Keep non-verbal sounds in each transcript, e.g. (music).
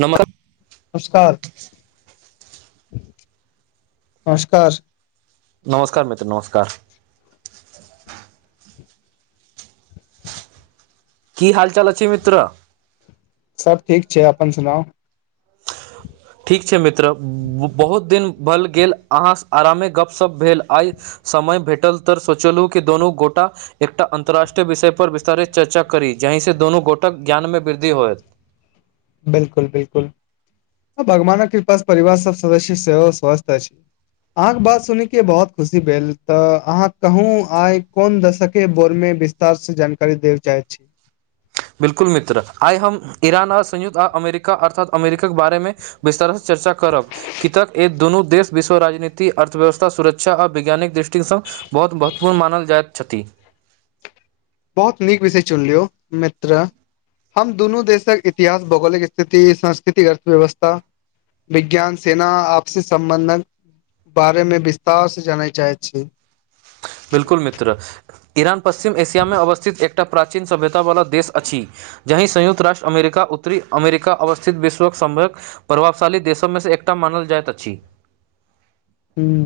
नमक नमस्कार। नमस्कार। नमस्कार मितित्र नमस्कार। की हाल चाल अछि छै मित्र। सभ ठीक छै अपन सुनाउ। ठीक छै मित्र बहुत दिन भल गेल अहाँ आरामे गपशप भेल आइ। समय भेटल तऽ सोचलहु कि दुोनू गोटा एकटा अन्तर्राष्ट्रीय विषय पर विस्तारित चर्चा करी। जाहिसँ दुनू गोटक ज्ञानमे वृद्धि होयत। बिलकुल बिलकुल। भगवानक कृपास से परिवार सब सदस्य सेहो स्वस्थ। अहाँके बात सुनै के बहुत खुशी भेल तऽ अहाँ कहू आइ कोन दशके बोरमे। विस्तार से जानकारी दे चाहैत छी। युद््त आ अमेरिका अर्थात अमेरिकाके बारे मे विस्तारसँ चर्चा करब कतक एक दुनू देश विश्व। राजनीति अर्थव्यवस्था सुरक्षा आ वैज्ञानिक दृष्टिकसँण बहुत महत्वपूर्ण मानल जाइत छथि। (unintelligible) बहुत नीक विषय चुन लियौ मित्र। हम दुनू देशक इतिहास भौगोलिक स्थिति सांस्कृतिक अर्थव्यवस्था। विज्ञान सेना आपस सम्बन्धन। बारेमे विस्तार से जानय चाहैत छी। बिलकुल मित्र। ईरान पश्चिम एशियामे अवस्थित एकटा प्राचीन सभ्यतावला देश अछि जहि संयुक्त राष्ट्र अमेरिका। उत्तरी अमेरिका अवस्थित विश्वक सभक प्रभावशाली देशमे से एकटा मानल जाइत अछि। (unintelligible) ह्म।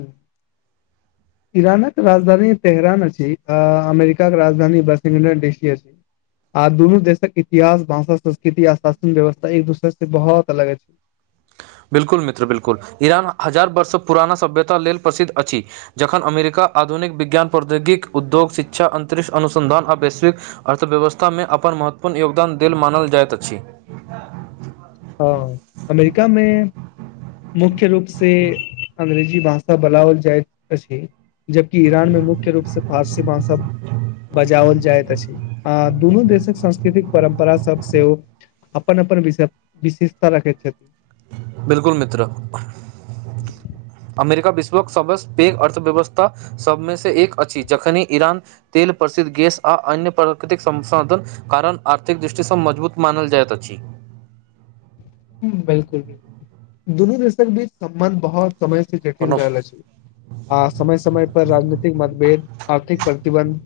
(unintelligible) इरानक राजधानी तेहरान अछि अमेरिकाक राजधानी वशिंगटन डसी। आ दुनू देशक इतिहास भाषा संस्कृति आ शासन व्यवस्था एक दोसर से बहुत अलग छै। (unintelligible) बिल्कुल मित्र बिल्कुल ईरान हजार वर्ष पुराना सभ्यता लेल प्रसिद्ध अछि जखन अमेरिका। आधुनिक विज्ञान प्रौद्योगिक उद्योग शिक्षा अंतरिक्ष अनसंधान आ वैश्विक अर्थव्यवस्था मे अपन। अपन महत्वपूर्ण योगदान देल मानल जाइत अछि। हँ अमेरिकामे। मुख्य रूप से अंग्रेजी भाषा बोलाओल जाइत अछि। जबकि ईरान मे मुख्य रूप से फारसी भासा बजाओल जाइत अछि आ। दुनू देशक सांस्कृतिक परम्परा सब सेहो अपन अपन वि विशेषता रखैत छथिन। बिल्कुल मित्र सब पैघ अर्थव्यवस्था सभमे से एक अछि जखने ईरान तेल प्रसिद्ध गैस आ। अन्य प्रकृतिक संसाधन कारण आर्थिक दृष्टिसँ मजबूत मानल जाइत अछि। (unintelligible) बिलकुल बिलकुल दुनू देशक बीच सम्बन्ध बहुत। समय से जटल रहल छै। आ समय समय पर राजनीतिक मतभेद आर्थिक प्रतिबन्ध।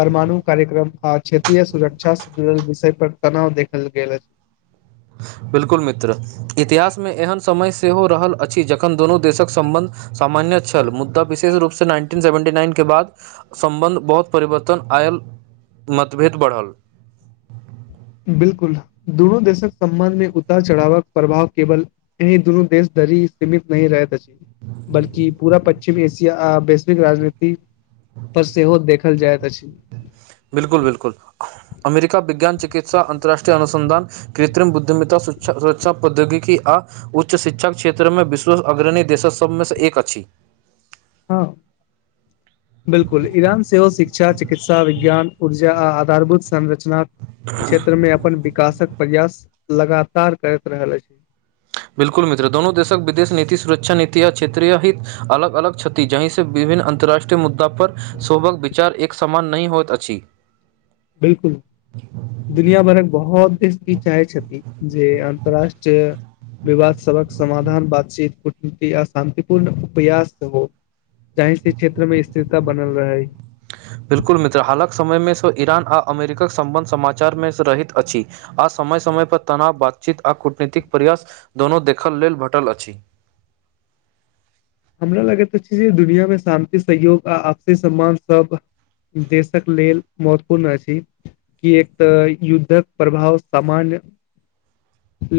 परमाणु कार्यक्रम आ क्षेत्रीय सुरक्षा से जुड़ल विषय पर तनाव देखल गेल अछि। (unintelligible) बिल्कुल मित्र इतिहासमे एहन समय सेहो रहल अछि जखन दुनू देशक सम्बन्ध सामान्य छल मुद्दा विशेष रूपसँ नाइनटीन सेवन्टी नाइन के बाद सं्बन्ध बहुत परिवर्तन आ आयल मतभेद बढ़ल। बिलकुल दुनू देशक सम्बन्ध मे उतार चढ़ावक प्रभाव केवल एहिी दुनू देश ी सीमित नहि रहै त ची बल्ि पूरा पश्चिम एशिया। आ वैश्विक राजनीति पर सेहो देखल जाइत अछि। बिलकुल बिलकुल। अमेरिका विज्ान चिकित्सा अन्तर्राष्ट्रीयनसधान कृत्रिम बुद्धिमितता सुरक्षा प्रौद्योगिकी। आ उच्च शिक्षा क्षेत्रमे विश्व अग्रणी देश सभमे से एक अछि। हँ बिलकुल ईरान सेहो शिक्षा चिकित्सा विज्ञान ऊर्जा आ आधारभूत संरचना क्षेत्रमे अपन विकासक प्रयास लगातार करैत रहल अछि। बिल्कुल मित्र दोननो देशक विदेश नीति सुरक्षा नीति आ क्षेत्रीय हित अलग अलग क्षति जहिं से बी। विभिन्न अन्तर्राष्ट्रीय मुद्दा पर शोभक विचार एक समान नहि होइत अछि। बिलकुल दुनिया भर एक बहुत देश क चाय छति। जी अन्तरराष्ट्रीय विवाद सबक समाधान बातचीत कूटनीति आ शान्तिपूर्ण उपयास हो। जाहि से क्षेत्र मे स्थिरता बनल रहै। बिल्कुल मित्र हालक समयमे सेहो ईरान आ अमेरिकाक सम्बन्ध समाचार मे रहैत अछि आ। समय समय पर तनाव बातचीत आ कूटनीतिक प्रयास दोनोू देखल लेल भेटल अछि। (unintelligible) हमरा लगैत त छै दुनिियामे शान्ति सहयोग आपसी सम्मान सब देशक लेल महत्वपूर्ण अछि कि एक तऽ युद्धक प्रभाव सामान्य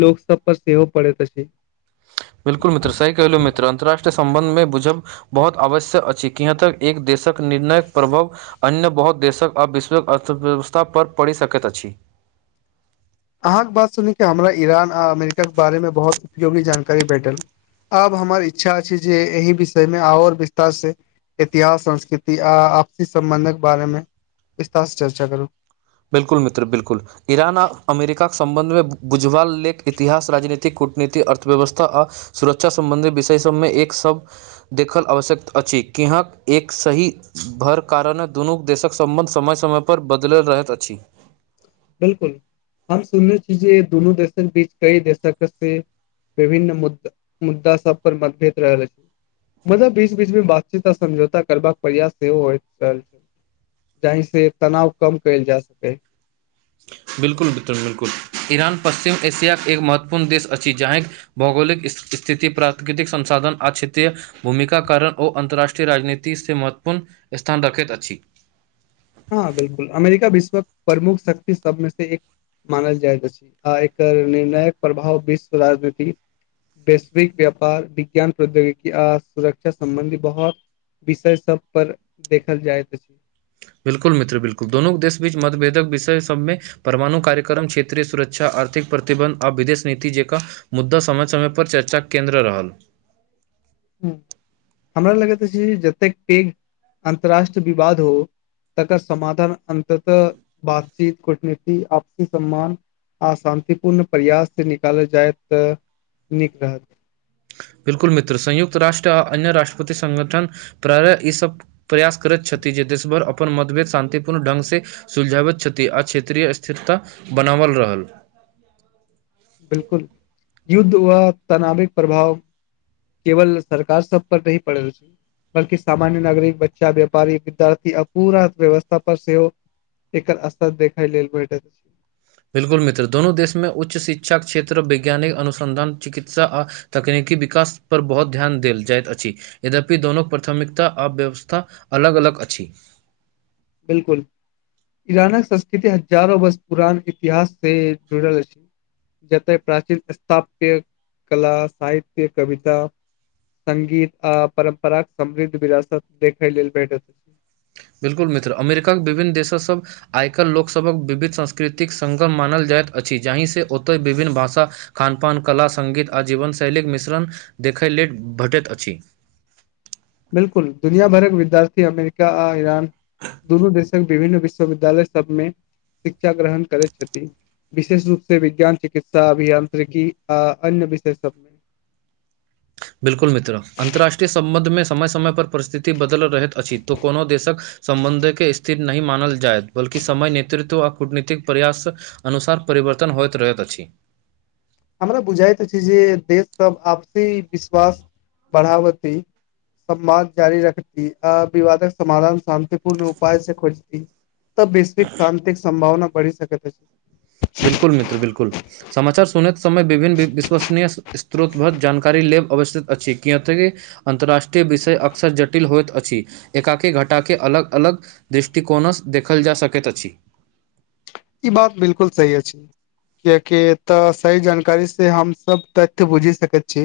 लोक सब पर सेहो पड़ैत छै। बिल्कुल मित्र सही कहहिलू मित्र अन्तर्रराष्ट्रीय संबंध मे बुझब बहुत आवश्यक अछि यहाँ तक एक देश। क निर्णक प्रभाव अन्य बहुत देशक आ विश्वक अर्थव्यवस्था पर पड़ि सकैत अछि। (unintelligible) अहाँके बात सुने हमरा ईरान आ अमेरिकाके बारेमे बहुत उपयोगी जानकारी भेटल। आब हमर इच्छा छै जे एहिह विषय मे आओर विस्तार से इतिहास संस्कृति आ आपस सम्बन्धक बारेमे विस्तार से चर्चा करू। बिल्कुल मित्र बिल्कुल ईरान आ अमेरिकाके सं्बंधमे बुझवाल ल इतिहास राजनीति। कूटनीतिक अर्थव्यवस्था आ सुरक्षा सं्बंधी विषय सभमे एक सभ देखल आवश्यकता अछि। अछि किहक एक सही भर कारणे दुनू देशक सम्बन्ध समय समय पर बदलि रहैत अछि। पक्षी। बिलकुल हम सुनने छी जे दुनू देशक बीच कई देशक से विभिन्न मुद् मुद्दा सब पर मतभेद रहल अछि। मतलब बीच बीचमे बातचीत आ समझौता करबाक प्रयास सेहो होयइत रहल छै। जहि से तनाव कम कयल जा सकै। त। बिल्कुल बिलकुल बिलकुल ईरान पश्चिम एशियााक के एक महत्वपूर्ण देश अछि जहहि भौगोलिक स् स्थिति प्राकृतिक संसाधन क्षेत्रीय भूमिका कारण ओ अन्तर्राष्ट्रीय राजनीति से महत्वपूर्ण स्थान रखैत अछि। (unintelligible) (unintelligible) हँ बिलकुल अमेरिका विश्व प्रमुख शक्त शमे से एक। मानल जाइत अछि आर एकर निर्णायक प्रभाव विश्व राजनीति। वैश्विक व्यापार विज्ञान प्रौद्योगिकी आ सुरक्षा सम्बन्धी बहुत। विषय सब पर देखल जाइत अछि। बिल्कुल मित्र बिल्कुल दनू देश बीच मतभेदक विषय सभमे परमाणु कार्यक्रम क्षेत्रीय सुरक्षा अर्थ। प्रतिबन्ध आ विदेश नीति जेक मुद्दा समय समय पर चर्चा केन्द्र रहल। ह हमरा लगैत छै जतेक पैघ अन्तर्राष्ट्रीय विवाद हो। तकर समाधान अन्ततः बातचीत कूटनीति आपस सम्मान। अशान्तिपूर्ण प्रयाससँ निकालल जाय तऽ नीक रहत। बिल्कुल मित्र संयुक्त रष्ट्र आ अन्य रष्ट्रपति संगगठन प्रारः ईसभ प्रयास करैत छथि। ी जे देशभर अपन मतभेद शानंतिपूर्ण ढङंगग से सुलझावैत छथि आ क्षेत्रीय स्थिरता बनाव। कल रहल। बिल्कुल युद्ध वा तनाव के प्रभाव केवल सरकार सब पर नी पड़ल छै। बल्कि सामान्य नागरिक बच्चा व्यापारी विद्यार्थी अपूरा अर्थव्यवस्था पर सेहो। एकर असथ देखाय ल भेटै। बिल्कुल मित्रोननो देश मे उच्च शिक्षा क्षेत्र वैज्ञानिक अनुसंधान चिकित्सा आ तकनीकी। के विकास पर बहुत ध्यान देल जाइत अछि यद्यपि दोनोक प्राथमिकता अव्यवस्था अलग अलग। लग अछि। बिलकुल। ईरानक संस्कृति हजारो वर्ष पुरान इतिहास से जुड़ल अछि। जतय प्राचीन स्थाप्य कला साहित्य कविता। संगगीत आ परम्पराक समृद्ध विरासत देखै लेल भेटैत अछि। बिल्कुल मित्र अमेरिकाक विभिन्न देश सभ आइकर लोकसभक विविध सांस्कृतिक संग्म मानल जाइत। अछि जाहि से ओतय विभिन्न भाषा खानपान कला संगगीत आ जीवनशैलीके मिश्रण देख। देखै लेले भेटैत अछि। बिलकुल दुनिया भरके विद्यार्थी अमेरिका आ ईरान दुनू देश। विभिन्न विश्वविद्यालय सबमे शिक्षा ग्रहण करैत छथिन। विशेष रूप से विज्ञान चिकित्सा अभियंत्र्रिकी आ अन्य विषय सबमे। बिल्कुल मित्र अन्तर्राष्ट्रीय संबंध मे समय समय परिस्थिति बदल। रहैत अछि तऽ कोनो देशक। संबंध के स्थिर नहि मानल जायत बल्ि समय नेतृत्व आ कूटनीतिक प्रयास अनुसार परव। परिवर्तन होइत रहैत अछि। हमरा बुझाइत अछि जे देशसभ आपसी विश्वास बढ़ाबतै। संवाद जारी रखती अ विवादक समाधान शान्तिपूर्ण उपाय से खोजती। तऽ बेैस्विक शान्तिक संभावना बढ़ सक। बिलकुल मित्र बिलकुल समाचार सुनेत समय विभिन्न विश्वसनीय स्रोतबध जानकारी ले। अवस्थित अछि कियक अन्तर्रराष्ट्रीय विषय अक्सर जटिल होइत अछि एकाकी घटाके। अलग अलग दृष्टिकोणसँ देखल जा सकैत अछि। ई बात बिलकुल सही अछि छै। कियकि तऽ सही जानकारी से हमसभ तथ्य बुझि सकैत छी।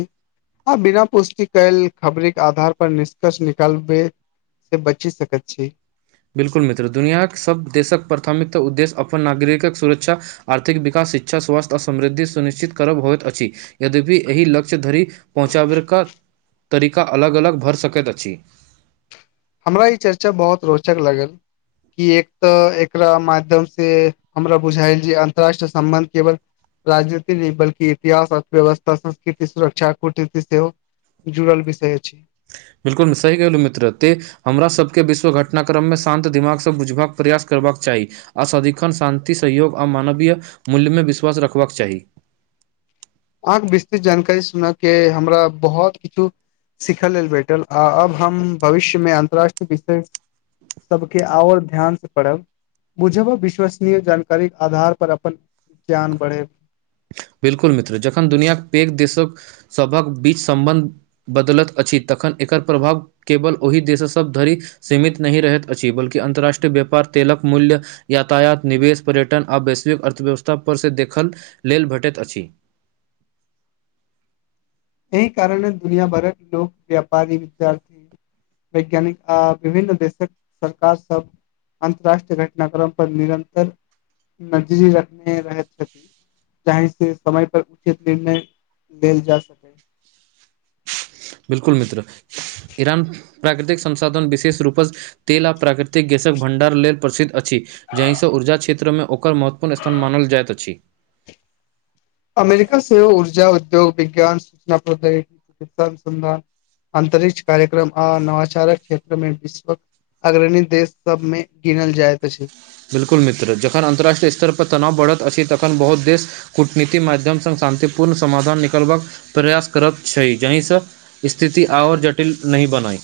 आब बिना पुष्टि कयल खबरे के आधार पर निष्कर्ष निकालबे। से बची सकैत छी। बिल्कुल मित्र दुनियाक सभ देशक प्राथमिकता उद्देश्य अपन नागरिकक सुरक्षा आर्थिक विकास। शिक्षा स्वास्थ्य आ समृद्धि सुनिश्चित करब होइत अछि यद्यपि एहि लक्ष्य धरि पहुँचाबके। तरीका अलग अलग भरि सकैत अछि। हमरा ई चर्चा बहुत रोचक लागल। कि एक तऽ एकरा माध्यम से हमरा बुझाायल जे अन्तरराष्ट्रीय सम्बन्ध केवल राजनीति नहि बल्कि इतिहास अर्थव्यवस्था संस्कृति सुरक्षा कूटनीति सेहो जुड़ल विषय अछि। बिलकुल सही कहलहुँ मित्र ते हमरा सभके विश्व घटना क्रममे शान्त दिमागसँ बुझबाक प्रयास कर करबाक चाही आ सदिखन शान्ति सहयोग आ मानवीय मूल्यमे विश्वास रखबाक चाही। (unintelligible) अहाँके विस्तृत जानकारी सुनऽ के हमरा बहुत कुछ सिखय लेल भेटल आ अब हम भविष्यमे अन्तररााष्ट्रीय विषय सभके आओर ध्यान स पढ़ब। बुझब अ विश्वसनीय जानकारीक आधार पर अपन ज्ञान बढ़ैत। बिल्कुल मित्र जखन दुनियाक पैघ देशक सभक बीच सम्बन्ध बदलत अ छी तखन एकर प्रभाव केवल ओहि देश सभ धरि सीमित नहि रहैत अछि बल्कि अंतर्राष्ट्रीय व्य पार तेलक मूल्य यातायात निवेश पर्यटन आ वैश्विक अर्थव्यवस्था पर से देखक लेल भेटैत अछि। एहि कारण दुनिया भरक लोक व्यापारी विद्यार्थी वैज्ञानिक आ विभिन्न देशक सरकार सब अंतरराष्ट्रीय घटना क्रम पर निरन्तर नजरी रखने रहैत छथि। जाही से समय पर उचित निर्णय लेल जा सकै। बिल्कुल मित्र ईरान प्राकृतिक संसाधन विशेष रूपसँ तेल आ प्राकृतिक गैसक भण्डार लेल प्रसिद्ध अछि। जाहि स ऊर्जा क्षेत्र मे ओकर महत्वपूर्ण स्थान मानल जाइत अछि। अमेरिका सेहो ऊर्जा उद्योग विज्ञान सूचना प्रौद्योगिकी चिकित्सा अनुसंधान अन्तरिक्ष कार्यक्रम आ नवाचारक क्षेत्रमे विश्वक अग्रणी देश सबमे गिनल जाइत अछि। बिल्कुल मित्र जखन अन्तर्राष्ट्रीय स्तर पर तनाव बढ़त अछि तखन बहुत देश कूटनीति माध्यम स शान्ततिपूर्ण समाधान निकालबाक प्रयास करैत छैय जहि से स्थिति और जटिल न इ बनय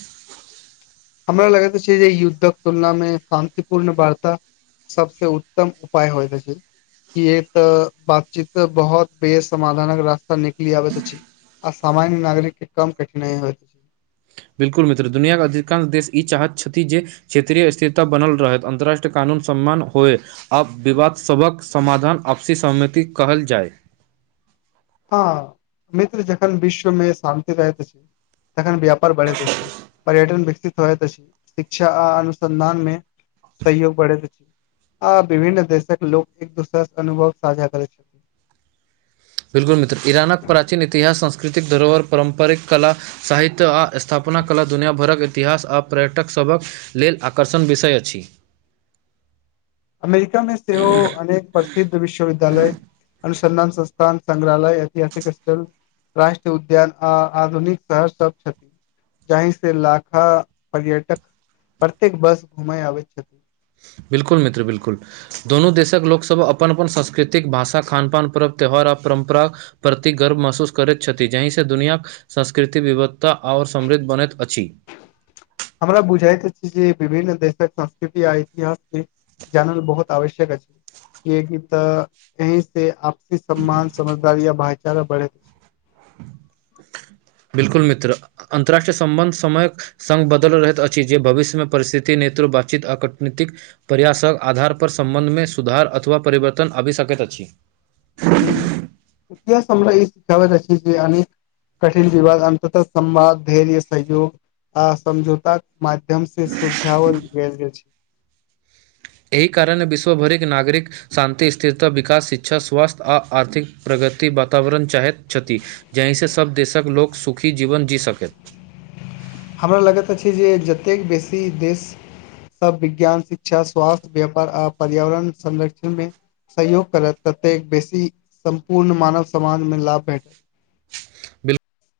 हमरा लगैत अछि जे युद्धक तुलनामे शान्तिपूर्ण बार्ता सबसे उत्तम उपाय होइत अछि। इहे तऽ बातचीत से बहोत बे समाधानक रास्ता निकलि आबैत अछि। आ सामान्य नागरिक के कम कठिनाइ होइत। बिल्कुल मित्र दुनिया के अधिकांश देश ई चाहत छथि जे क्षेत्रिय स्थिरता बनल रहैत अतर्राष्ट्रीय कानून सम्मान होय अब विवाद सभक समाधान आपसी सहमति कहल जाय। (inaudible) हाँ मित्र जखन विश्वमे शान्ति रहैत अछि। तखन व्यापार बढ़ैत अछि, पर्यटन विकसित होइत अछि, शिक्षा आ अनुसंधान मे सहयोग बढ़ैत अछि। आ विभिन्न देशक लोक एक दोसरा स अनुभव साझा करै छै। (inaudible) यौ मित्र इरानक प्राचीन इतिहास सांस्कृतिक धरोहर पारंपरिक कला साहित्य आ स्थापना कला दुनिया भरक इतिहास आ पर्यटक सभक लेल आकर्षण विषय अछि। अमेरिका मे सेहो अनेक प्रसिद्ध विश्वविद्यालय अनु संधान संस्थान संग्रहालय ऐतिहासिक स्थल राष्ट्रीय उद्यान आ आधुनिक शहर सब छथि। जाहि से लाखा पर्यटक प्रत्येक वर्ष घुमय आबैत छथिन। बिल्कुल मित्र, बिल्कुल दुनू देशक लोकसब अपन-अपन सांस्कृतिक भाषा खान-पान पर्व त्यौहार प्रा परंम्परा प्रति गर्व महसूस करैत छथि, जहि से दुनियाक संस्कृति विविधता और सम समृद्ध बनैत अछि। हमरा बुझाइत अछि जे विभिन्न देशक संस्कृति आ इतिहास ही जानल बहोत आवश्यक अछि। कियाकी तऽ यहीं से आपसी सम्मान, समझदारी या भाईचारा बढ़े छै। (inaudible) बिल्कुल मित्र, अ अन्तर्राष्ट्रीय संबन्ध समय संग बदल रहैत अछि जे भविष्यमे परिस्थिति नै बातचीत आ कूटनीतिक प्रयासक आधार पर संबंध मे सुधार अथवा परिवर्तन आबि सकैत। जी। हूँ, इतिहास हमरा ई सिखावैत अछि जे अनेक कठिन विवाद, अन्ततः संवाद धैर्य सहयोग। आ समझौताक माध्यम से सुलझावल जाइत अछि। (inaudible) एहि कारणे विश्वभरिक नागरिक शांति, स्थिरता, विकास, शिक्षा, स्वास्थ्य आ आर्थिक प्रग। ति वातावरण चाहैत छथि, जाहि से सब देशक लोक सुखी जीवन जी सकै। हमरा लागैत अछि जे जतेक बेसी देश। सब विज्ञान, शिक्षा, स्वास्थ्य, व्यापार आ पर्यावरण संरक्षण में सहयोग करे ततेक बेसी सम्पूर्ण मानव समाजमे लाभ भेटै। बिल्